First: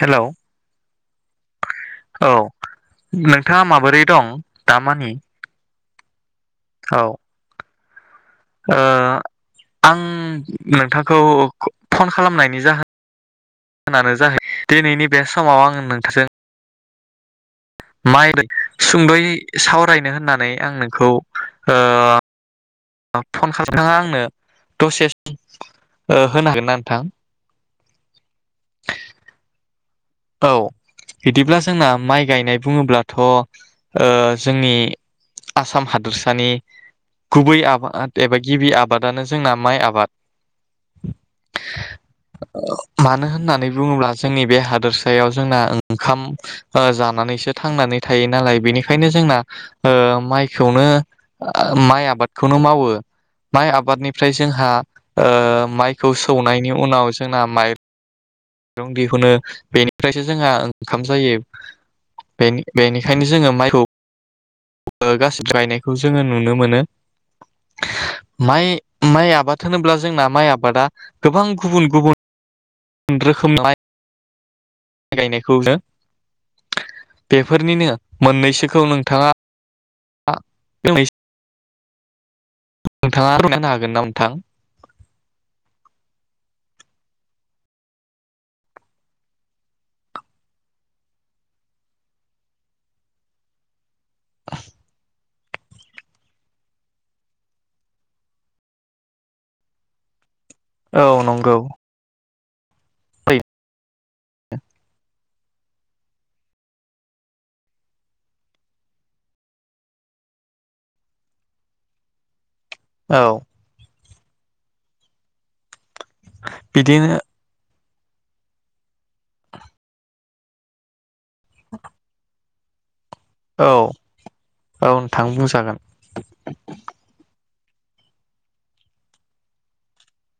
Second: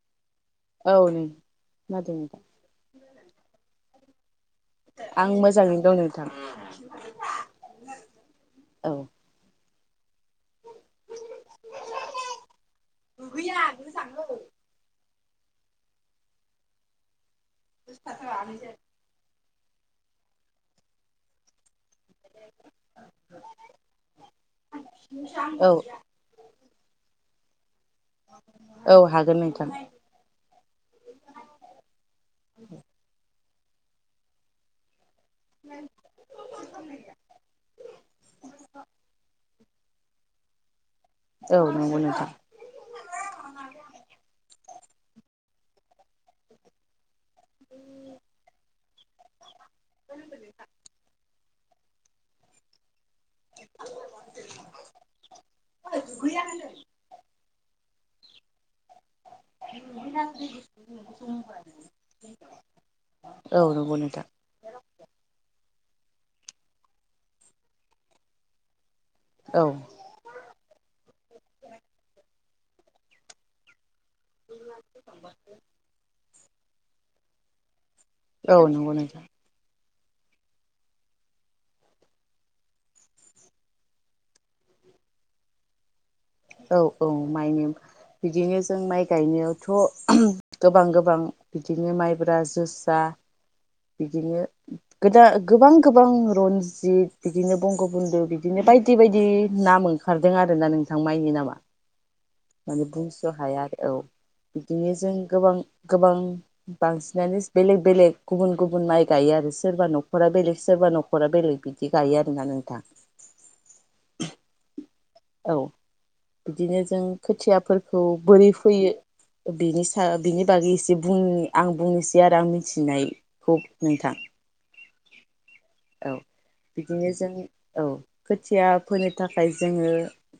Hello औ नै खोनादों औ नोंथां नोंथाङा माबोरै दं दामानि आं मोजाङै दं नों थां औ [inaudible] ओ आं नोंथांखौ [unintelligible] फन खालामनायनि जाह [inaudible] जाहै दिनैनि बे समाव आंङो नोंथाजों [inaudible] सुंद'यै सावरायनो होननानै आं नोंखौ ओ फन [inaudible] आंनो दसे औ [inaudible] ओ होनो हागोन ना नोंथां [inaudible] औ हागोन नोंथां [inaudible] औ बिदिब्ला जोंना माइ गायनाय बुङोब्लाथ' ओ जोंनि आसाम हादोरसानि गुबै आबाद एबा गिबि आबादानो जोंना माइ आ बाद औ नंगौ नोंथां [unintelligible] मानो होननानै बुङोब्ला जोंनि बे हा बेयाव जोंना ओंखाम ओ जानानै सो थांनानै थायो नालाय बेनिखायनो जोंना ओ माइखौनो [inaudible] ओ माइ आबादखौनो मावो माइ आबादनिफ्राय जोंहा ओ माइखौ सौनायनि उनाव जोंना माइ रं दिहुनो बेनिफ्रायसो जोंहा ओंखाम जायो बेनि बेनिखायनो जोङो औ माइखौ नंगौ नोंथां ओ गासिबो गायनायखौ जोङो नुनो मोनो [unintelligible] माइ माइ औ आबाद होनोब्ला जोंना माइ आबादा गोबां गुबुन गुबुन रोखोमलाय गायनायखौनो बेफोरनिनो औ मोननैसोखौ नंगौ नोंथां नोंथाङा आ [unintelligible] नोंथाङा [inaudible] हागोन ना नोंथां? औ औ माइनिम बिदिनो जों माइ गायनायावथ' गोबां गोबां बिदिनो माइब्रा जोसा बिदिनो गोदा गोबां गोबां रनजित बिदिनो बंग' बुन्द' बिदिनो बायदि बायदि नाम ओंखार दों आरोना नोंथां औ माइनि नंगौ नामा। माने बुंस' हाया आरो औ बिदिनो जों गोबां गोबां बांसिनानो बेलेग बेलेग गुबुन गुबुन माइ गायो आरो सोरबा न'खरा बेलेग सोरबा न'खरा बेलेग बिदि गायो आरोना नोंथां। औ। औ बिदिनो जों खोथियाफोर खौ बोरै फोयो बिनि सा बिनि बागै इसे बुं आं बुंनोसै आरो आं मि थिनाय औ औ नोंथां बुंजागोन। औ बिदिनो जों औ खोथिया फोनो थाखाय जोङो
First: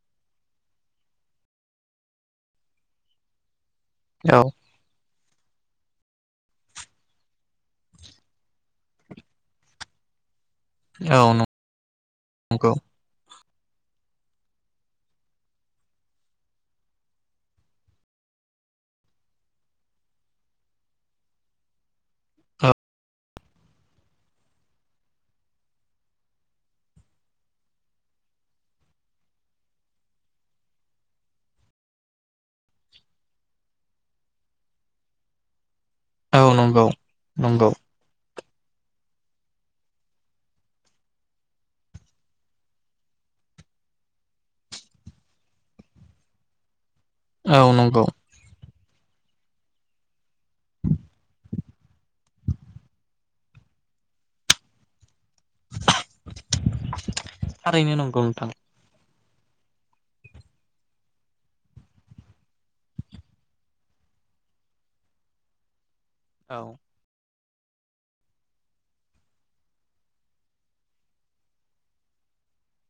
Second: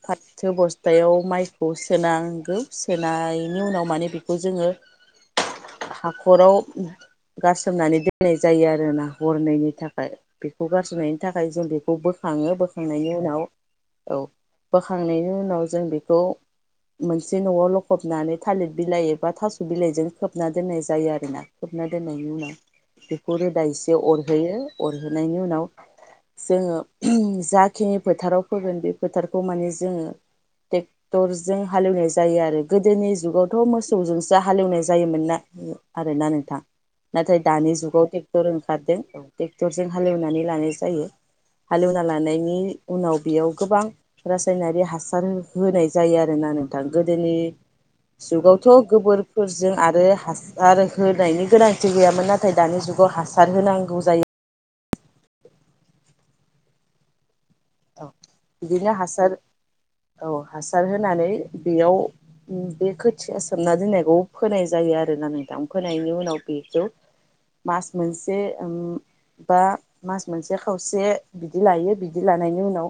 फाथो बस्थायाव माइखौ सोनांगौ। सोनायनि उनाव माने बेखौ औ जोङो हाखराव गारासोमनानै दोननाय जायो आरोना हरनैनि थाखाय। बेखौ गारसननायनि औ थाखाय जों बेखौ बोखाङो नंगौ बोखांनायनि उनाव औ बोखांनायनि उनाव जों बेखौ मोनसे न'आव लखबनानै थालिर बिलाइ एबा थास' बिलाइजों खोबना दोननाय जायो आरोना खोबना दोननायनि उनाव औ बेखौ रोदा एसे अरहोयो अरहोनायनि उनाव जोङो जाखिनि फोथाराव फोगोन बे फोथार खौ माने जोङो ट्रेक्टरजों हालेवनाय जायो आरो गोदोनि जुगावथ मोसौजोंसो हालेवनाय जायोमोनना, आरोना औ नोंथां नंगौ नाथाय नंगौ दानि जुगाव टे टर ओंखारदों ट्रेक्टरजों हालेवनानै लानाय जायो। हालेवना लानायनि उनाव बेयाव गोबां रासायनारि हासार होनाय जायो आरोना नोंथां। गोदोनि औ नंगौ जुगाव थ गोबोरफोरजों आरो हासार होनायनि गोनांथि गैयामोन नाथाय दानि जुगाव हासार होनांगौ जायो। थारैनो औ नंगौ नोंथां बिदिनो हासार औ हासार होनानै बेयाव बे खोथिया सोमना दोननायखौ फोनाय जायो आरो ना नोंथां फो नायनि उनाव औ बेखौ मास मोनसे बा मास मोनसे खावसे बिदि लायो बिदि ला नायनि उनाव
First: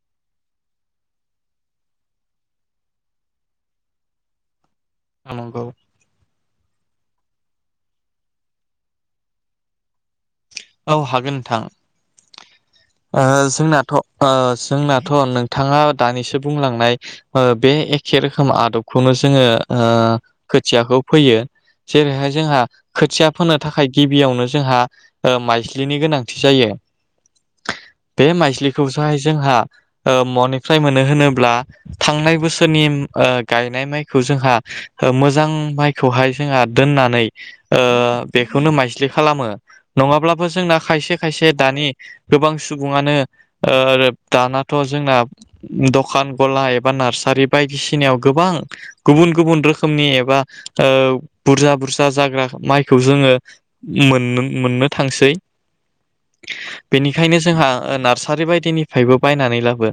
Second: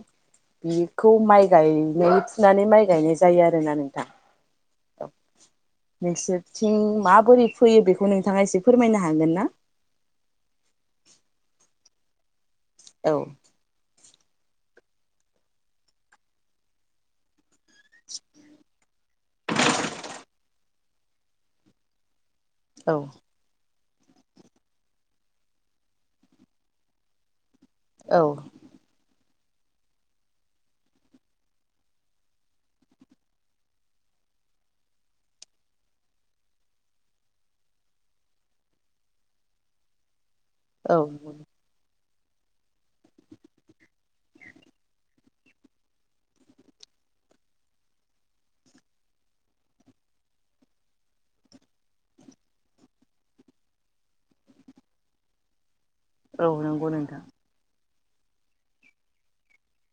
बेखौ माइ गायनाय फुनानै माइ गायनाय जायो आरोना नोंथां। औ नंगौ नोंसोर थिं माबोरै फैयो बेखौ नोंथाङा एसे फोरमायनो हागोन ना? औ हागोन नोंथां। ओ औ जोंनाथ ओ- जोंनाथ नोंथाङा दानिसो बुंलांनाय ओ- बे एखे रोखोम आदबखौनो जोङो ओ- फो खुथियाखौ फैयो जेरैहाय। जोंहा औ खोथिया फोनो थाखाय। गिबियावनो जोंहा ओ- माइज्लिनि गोनांथि जायो। औ बे माइस्लिखौसाय जोंहा ओ- मनिफ्राय मोनो होनोब्ला थांनाय बोसोरनि ओ- गायनाय माइखौ जोंहा ओ- मोजां माइखौहाय जोंहा दोननानै ओ- बेखौनो माइस्लि खालामो। नङाब्ला बो जोंना औ खायसे खायसे दानि गोबां सुबुङानो ओ-दानाथजोंना दखान गला एबा नार्सारि बायदिसिनायाव गोबां गुबुन गुबुन रोखोमनि एबा ओ-बुरजा बुरजा जाग्रा माइखौ जोङो मोन मोननो। थांसै औ नंगौ नोंथां ओ-नार्सारि बायदिनिफ्रायबो बायनानै लाबो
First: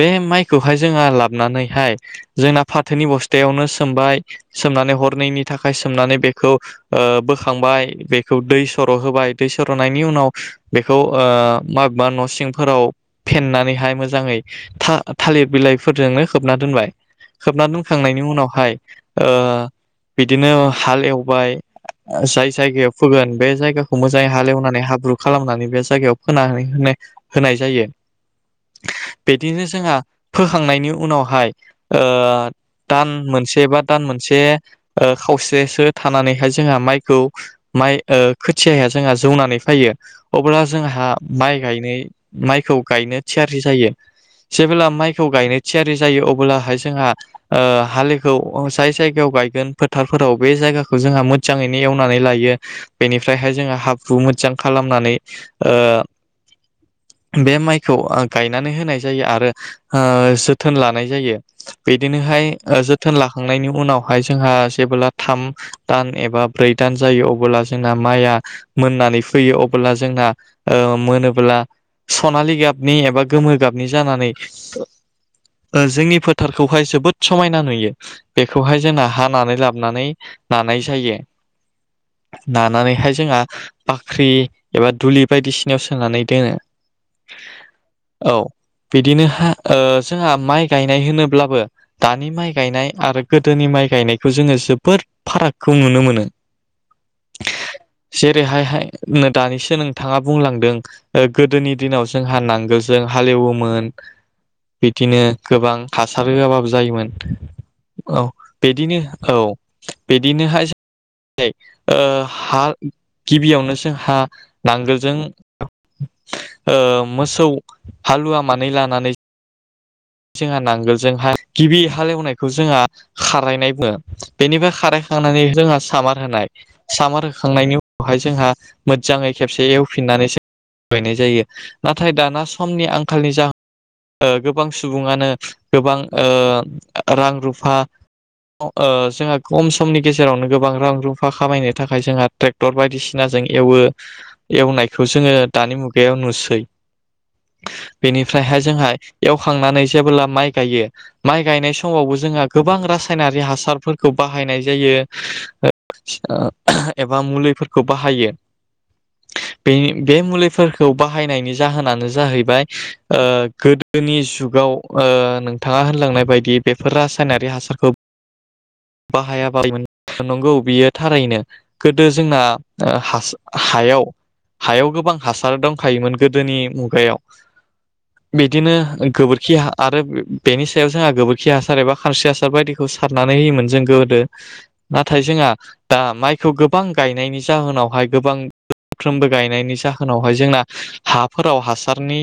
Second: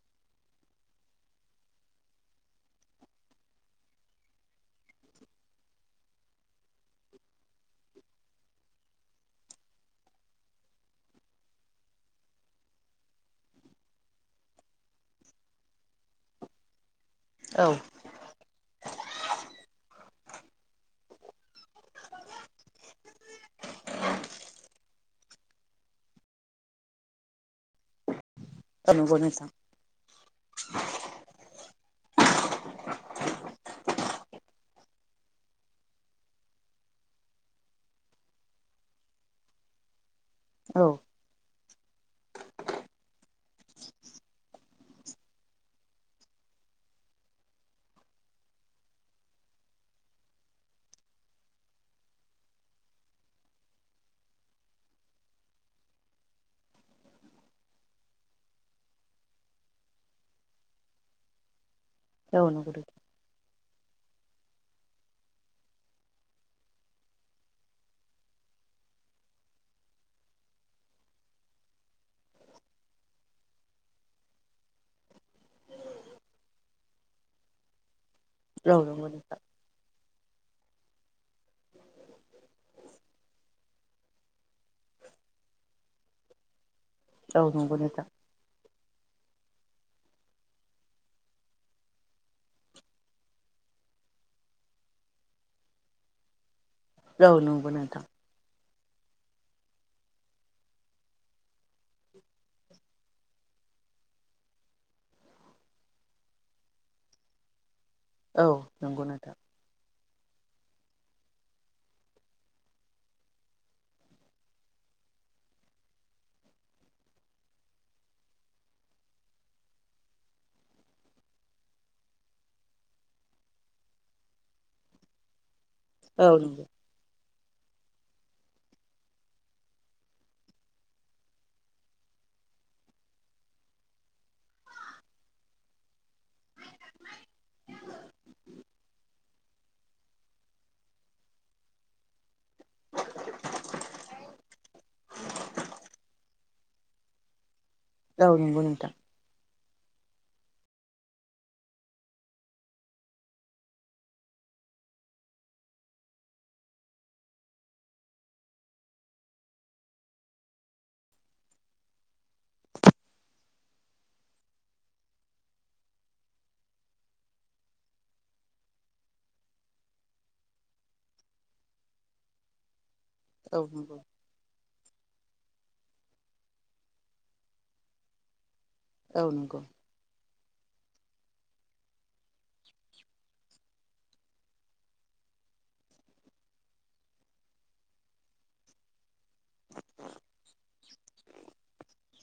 बे माइखौहाय जोंहा लाबोनानैहाय जोंना फाथोनि बस्थायावनो सोमबाय सोमनानै हरनैनि थाखाय सोमनानै बेखौ ओ- बोखांबाय बेखौ दै सर' होबाय। दै सर'नायनि उनाव बेखौ ओ-माबेबा न' सिंफोराव फेेननानैहाय मोजाङै था-थालिर बिलाइफोरजोंनो खोबना दोनबाय। खोबना औ दोनखांनायनि उनावहाय ओ- बिदिनो हाल एवबाय जाय जायगायाव फोगोन बे जायगाखौ मोज जाय हालेवनानै हाब्रु खालामनानै बे जायगायाव फोनानै होनाय होनाय जायो। औ नंगौ नोंथां बिदिनो जोंहा फोखांनायनि उनावहाय ओ-दान मोनसे बा दान मोनसे। ओ- खावसेसो थानानैहाय जोंहा माइखौ माइ ओ- खोथियाया जोंहा जौनानै फैयो अब्ला औ जोंहा माइक गायनाय माइखौ गायनो थियारि जायो। जेब्ला माइखौ गायनो थियारि जायो अब्लाहाय जोंहा ओ- हाललिग जाय जायगायाव गायगोन फोथारफोराव बे जायगाखौ जोंहा मोजाङैनो एवनानै लायो बेनिफ्रायहाय जोंहा। हाब्रु मोजां खालामनानै ओ- बे माइखौ गायनानै होनाय जायो आरो ओ-जोथोन लानाय जायो। औ बिदिनोहाय नंगौ ओ- जोथोन लाखांनायनि उनाव। हाय जोंहा जेबोब्ला थाम दान एबा ब्रै दान जायो अबोब्ला जोंना माइया। मोननानै फैयो अब्ला जोंना ओ-मोनोब्ला सनालि गाबनि एबा गोमो गाबनि जानानै ओ- जोंनि फोथारखौहाय जोबोद समायना नुयो। नोंथां औ बेखौहाय जोंना नंगौ नोंथां हानानै लाबोनानै नानाय जायो नानानैहाय जोंहा बाख्रि एबा दुलि बायदिसिनायाव सोनानै दोनो। औ नंगौ नोंथां औ बिदिनो हा ओ जोंहा माइ गायनाय होनोब्लाबो दानि माइ गायनाय आरो गोदोनि माइ गायनायखौ जोङो जोबोद फारागखौ नुनो मोनो। औ नंगौ नोंथां। जेरैहाय हाय नो दानिसो नोंथाङा बुंलांदों गोदोनि दिनाव जोंहा नांगोलजों हालेवोमोन बिदिनो गोबां हासार होआबाबो जायोमोन। औ बिदिनो नंगौ नोंथां औ। बिदिनोहाय ओ हा गिबियावनो जोंहा नांगोलजों ओ मोसौ हालुवा मानै लानानै जोंहा नांगोलजोंहा गिबि हालेवनायखौ जोंहा खारायनाय बुङो बेनिफ्राय खारायखांनानै जोंहा सामार औ होनाय नंगौ सामार। खांनायनि उनावहाय जोंहा मोजाङै खेबसे एवफिननानैसो गायनाय जायो नाथाय दाना समनि आंखालनि जाहोन। ओ गोबां सुबुङानो गोबां ओ रां रुफा ओ जोंहा खम समनि गेजेरावनो गोबां रां रुफा खामायनो थाखाय जोंहा ट्रेक्टर बायदिसिनाजों एवो एवनायखौ जोङो दानि मुगायाव नुसै। औ बेनिफ्रायहाय नंगौ नोंथां जोंहा एव खांनानै जेबोला माइ गायो माइ गायनाय समावबो जोंहा गोबां रासायनारि हासारफोरखौ बाहायनाय जायो ओ एबा मुलिफोरखौ बाहायो बेनि बे मुलिफोरखौ बाहायनायनि जाहोनानो जाहैबाय ओ गोदोनि जुगाव ओ नोंथाङा होनलांनाय बायदि बेफोर रासायनारि हासारखौ बाहायाबामोन नंगौ बियो थारैनो गोदो जोंना ओ हासो औ नंगौ हायाव हायाव गोबां हासार दं। खायोमोन गोदोनि मुगायाव बि बिदिनो औ गोबोरखि नंगौ आरो बेनि सायाव जोंहा गोबोरखि हासार एबा खानस्रि हासार बायदिखौ सारनानै होयोमोन। जों गोदो नाथाय जोंहा दा माइखौ गोबां गायनायनि जाहोनावहाय गोबांफ्रोमबो गायनायनि जाहोनावहाय जोंना हाफोराव हासारनि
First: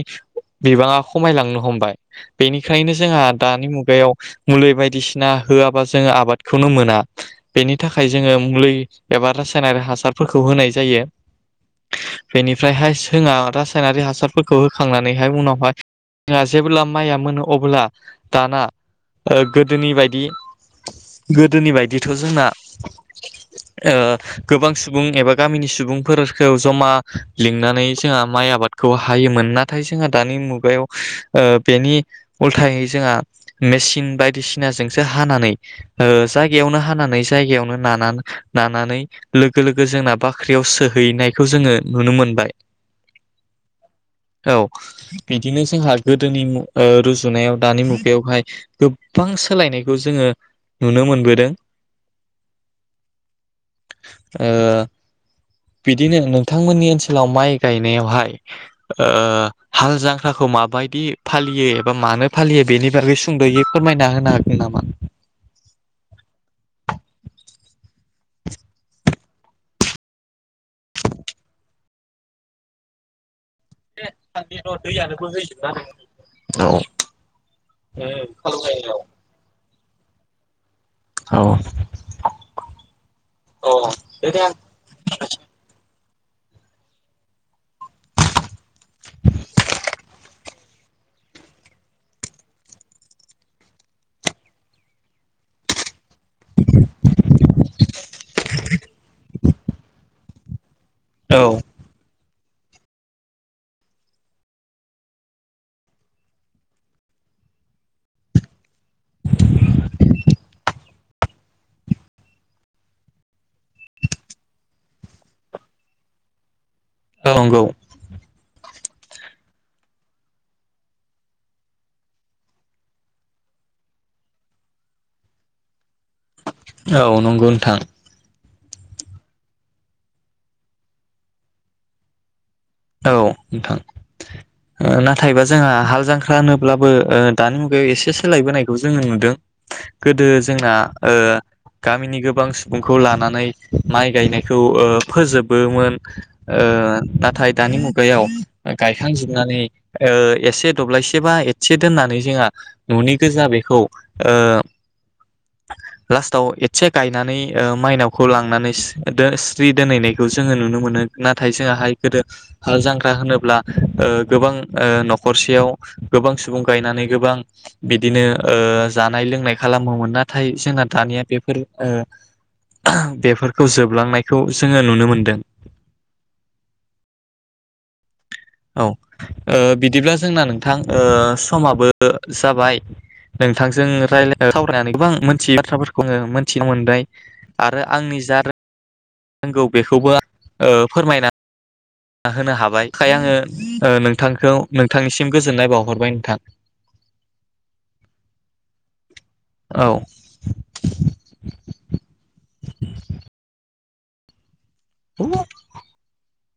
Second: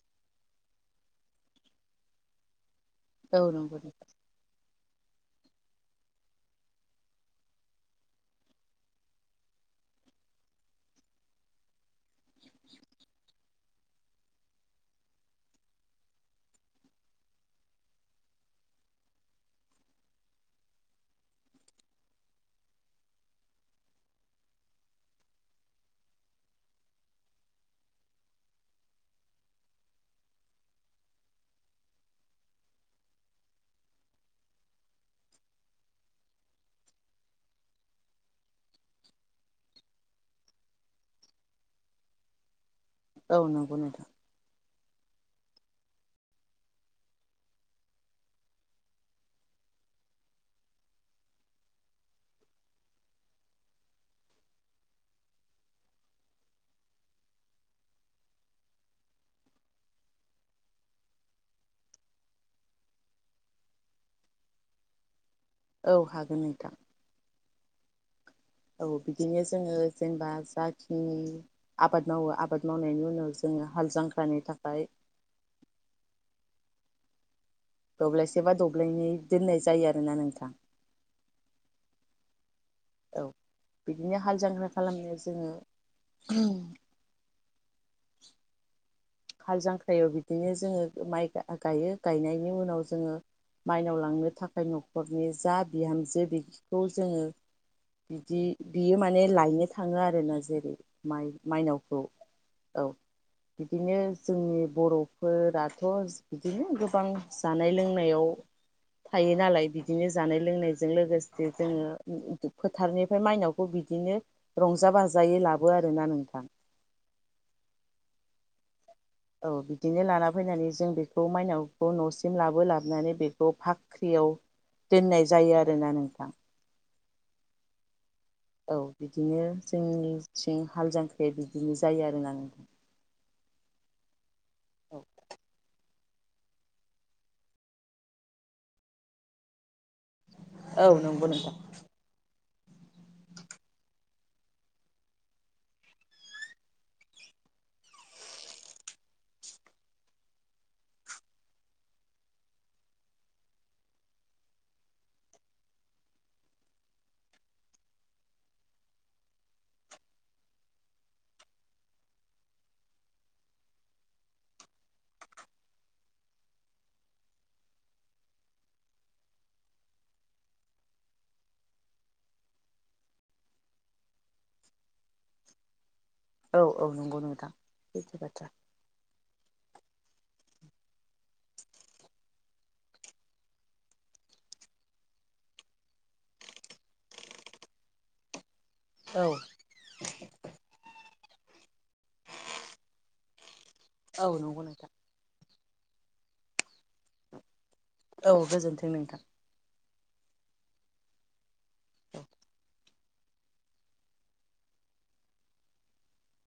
बिबाङा खमायलांनो हमबाय बेनि बेखायनो जोंहा औ दानि नंगौ नोंथां मुगायाव मुलि बायदिसिना होआबा जोङो आबाद खौनो मोना बेनि थाखाय जोङो मुलि एबा रासायनारि हासारफोरखौ होनाय जायो बेनिफ्रायहाय जोंहा रासायनारि हासारफोरखौ होखांनानैहाय उनावहाय जोंहा जेब्ला माइया मोनो अब्ला दाना गोदोनि बायदि गोदोनि बायदिथ' जोंना ओ गोबां सुबुं एबा गामिनि सुबुंफोरखौ जमा लिंनानै जोंहा माइ आबादखौ हायोमोन नाथाय जोंहा दानि मुगायाव बेनि उलथायै जोंहा मेसिन बायदिसिनाजोंसो हानानै ओ जायगायावनो हानानै जायगायावनो ना नानानै लोगो -लोगो जोंना बाख्रियाव सोहैनायखौ जोङो नुनो मोनबाय औ नंगौ नोंथां। बिदिनो जोंहा गोदोनि ओ रुजुनायाव दानि मुगायावहाय गोबां सोलायनायखौ जोङो नुनो मोनबोदों ओ बिदिनो नोंथांमोननि ओनसोलाव माइ गायनायावहाय हाल जांख्राखौ माबायदि फालियो एबा मानो फालियो बेनि बागै सुंद'यै फोरमायना होनो हागोन नामा? औ हागोन नोंथां। औ बिदिनो जोङो जेनेबा जा उम। आबाद मावो आबाद मावनायनि उनाव जोङो हाल से जांख्रानि र थाखाय दैयानो बोहैथथ जोबना दोङो। औ। दब्लायसे बा दब्लायनै दोननाय जायो आरो ना नोंथां। औ। औ बिदिनो हाल जांख्रा खालामनायाव जोङो उम। हाल जांख्रायाव बिदिनो जोङो माइ गायो गायनायनि उनाव जोङो माइनाव लांनो थाखाय न'खरनि जा बिहामज जो बिखौ जोङो बिदि बियो माने लायनो थाङो आरोना जों जेरै माइ औ माइनावखौ औ बिदिनो जोंनि बर'फोराथ' बिदिनो गोबां जानाय लोंनायाव थायो नालाय बिदिनो जानाय लोंनायजों लोगोसे जोङो फोथारनिफ्राय माइनावखौ बिदिनो रंजा बाजायै लाबो आरोना नोंथां औ नंगौ औ बिदिनो लाना फैनानै जों बेखौ मायनावखौ न'सिम लाबो लाबोनानै बेखौ बाख्रियाव दोननाय जायो आरोना नोंथां औ नंगौ नोंथां औ बिदिनो जोंनिथिं हाल जांख्राया बिदिनो जायो आरो ना औ नोंथां नाथायबा जोंहा हाल जांख्रा ख्रा होनोब्लाबो दानि मुगायाव एसे सोलायबोनायखौ जोङो नुदों गोदो जोंना औ ओ नंगौ नोंथां गामिनि गोबां बिखौ लानानै माइ गायनायखौ ओ फोजोबोमोन नाथाय दानि मुगायाव गायखांजोबनानै ओ एसे दब्लायसेबा एसे दोननानै जोंहा न'नि गोजा बेखौ लास्टाव एसे गायनानै मायनावखौ लांनानै स्रि दोनहैनायखौ जोङो नुनो मोनो नाथाय जोंहाय गोदो हाल जांख्रा होनोब्ला ओ गोबां ओ न'खरसेयाव गोबां सुबुं गायनानै गोबां बिदिनो जानाय लोंनाय खालामोमोन नाथाय जोंना दानिया बेफोर बेफोरखौ जोबलांनायखौ जोङो नुनो मोनदों औ औ नंगौ औ बिदिब्ला जोंना नोंथां औ समाबो जाबाय नोंथांजों रायाय सावरायनानै गोबां मोनथियै बाथ्राफोरखौ आङो मोनथिनो मोनबाय आरो आंनि जा औ नंगौ बेखौबो फोरमायना होनो हाबाय खाय आङो औ नोंथांखौ नंगौ नोंथां नोंथांनिसिम गोजोननाय बाव हरबाय नोंथां औ गोजोनथों नोंथां औ [unintelligible] बिनो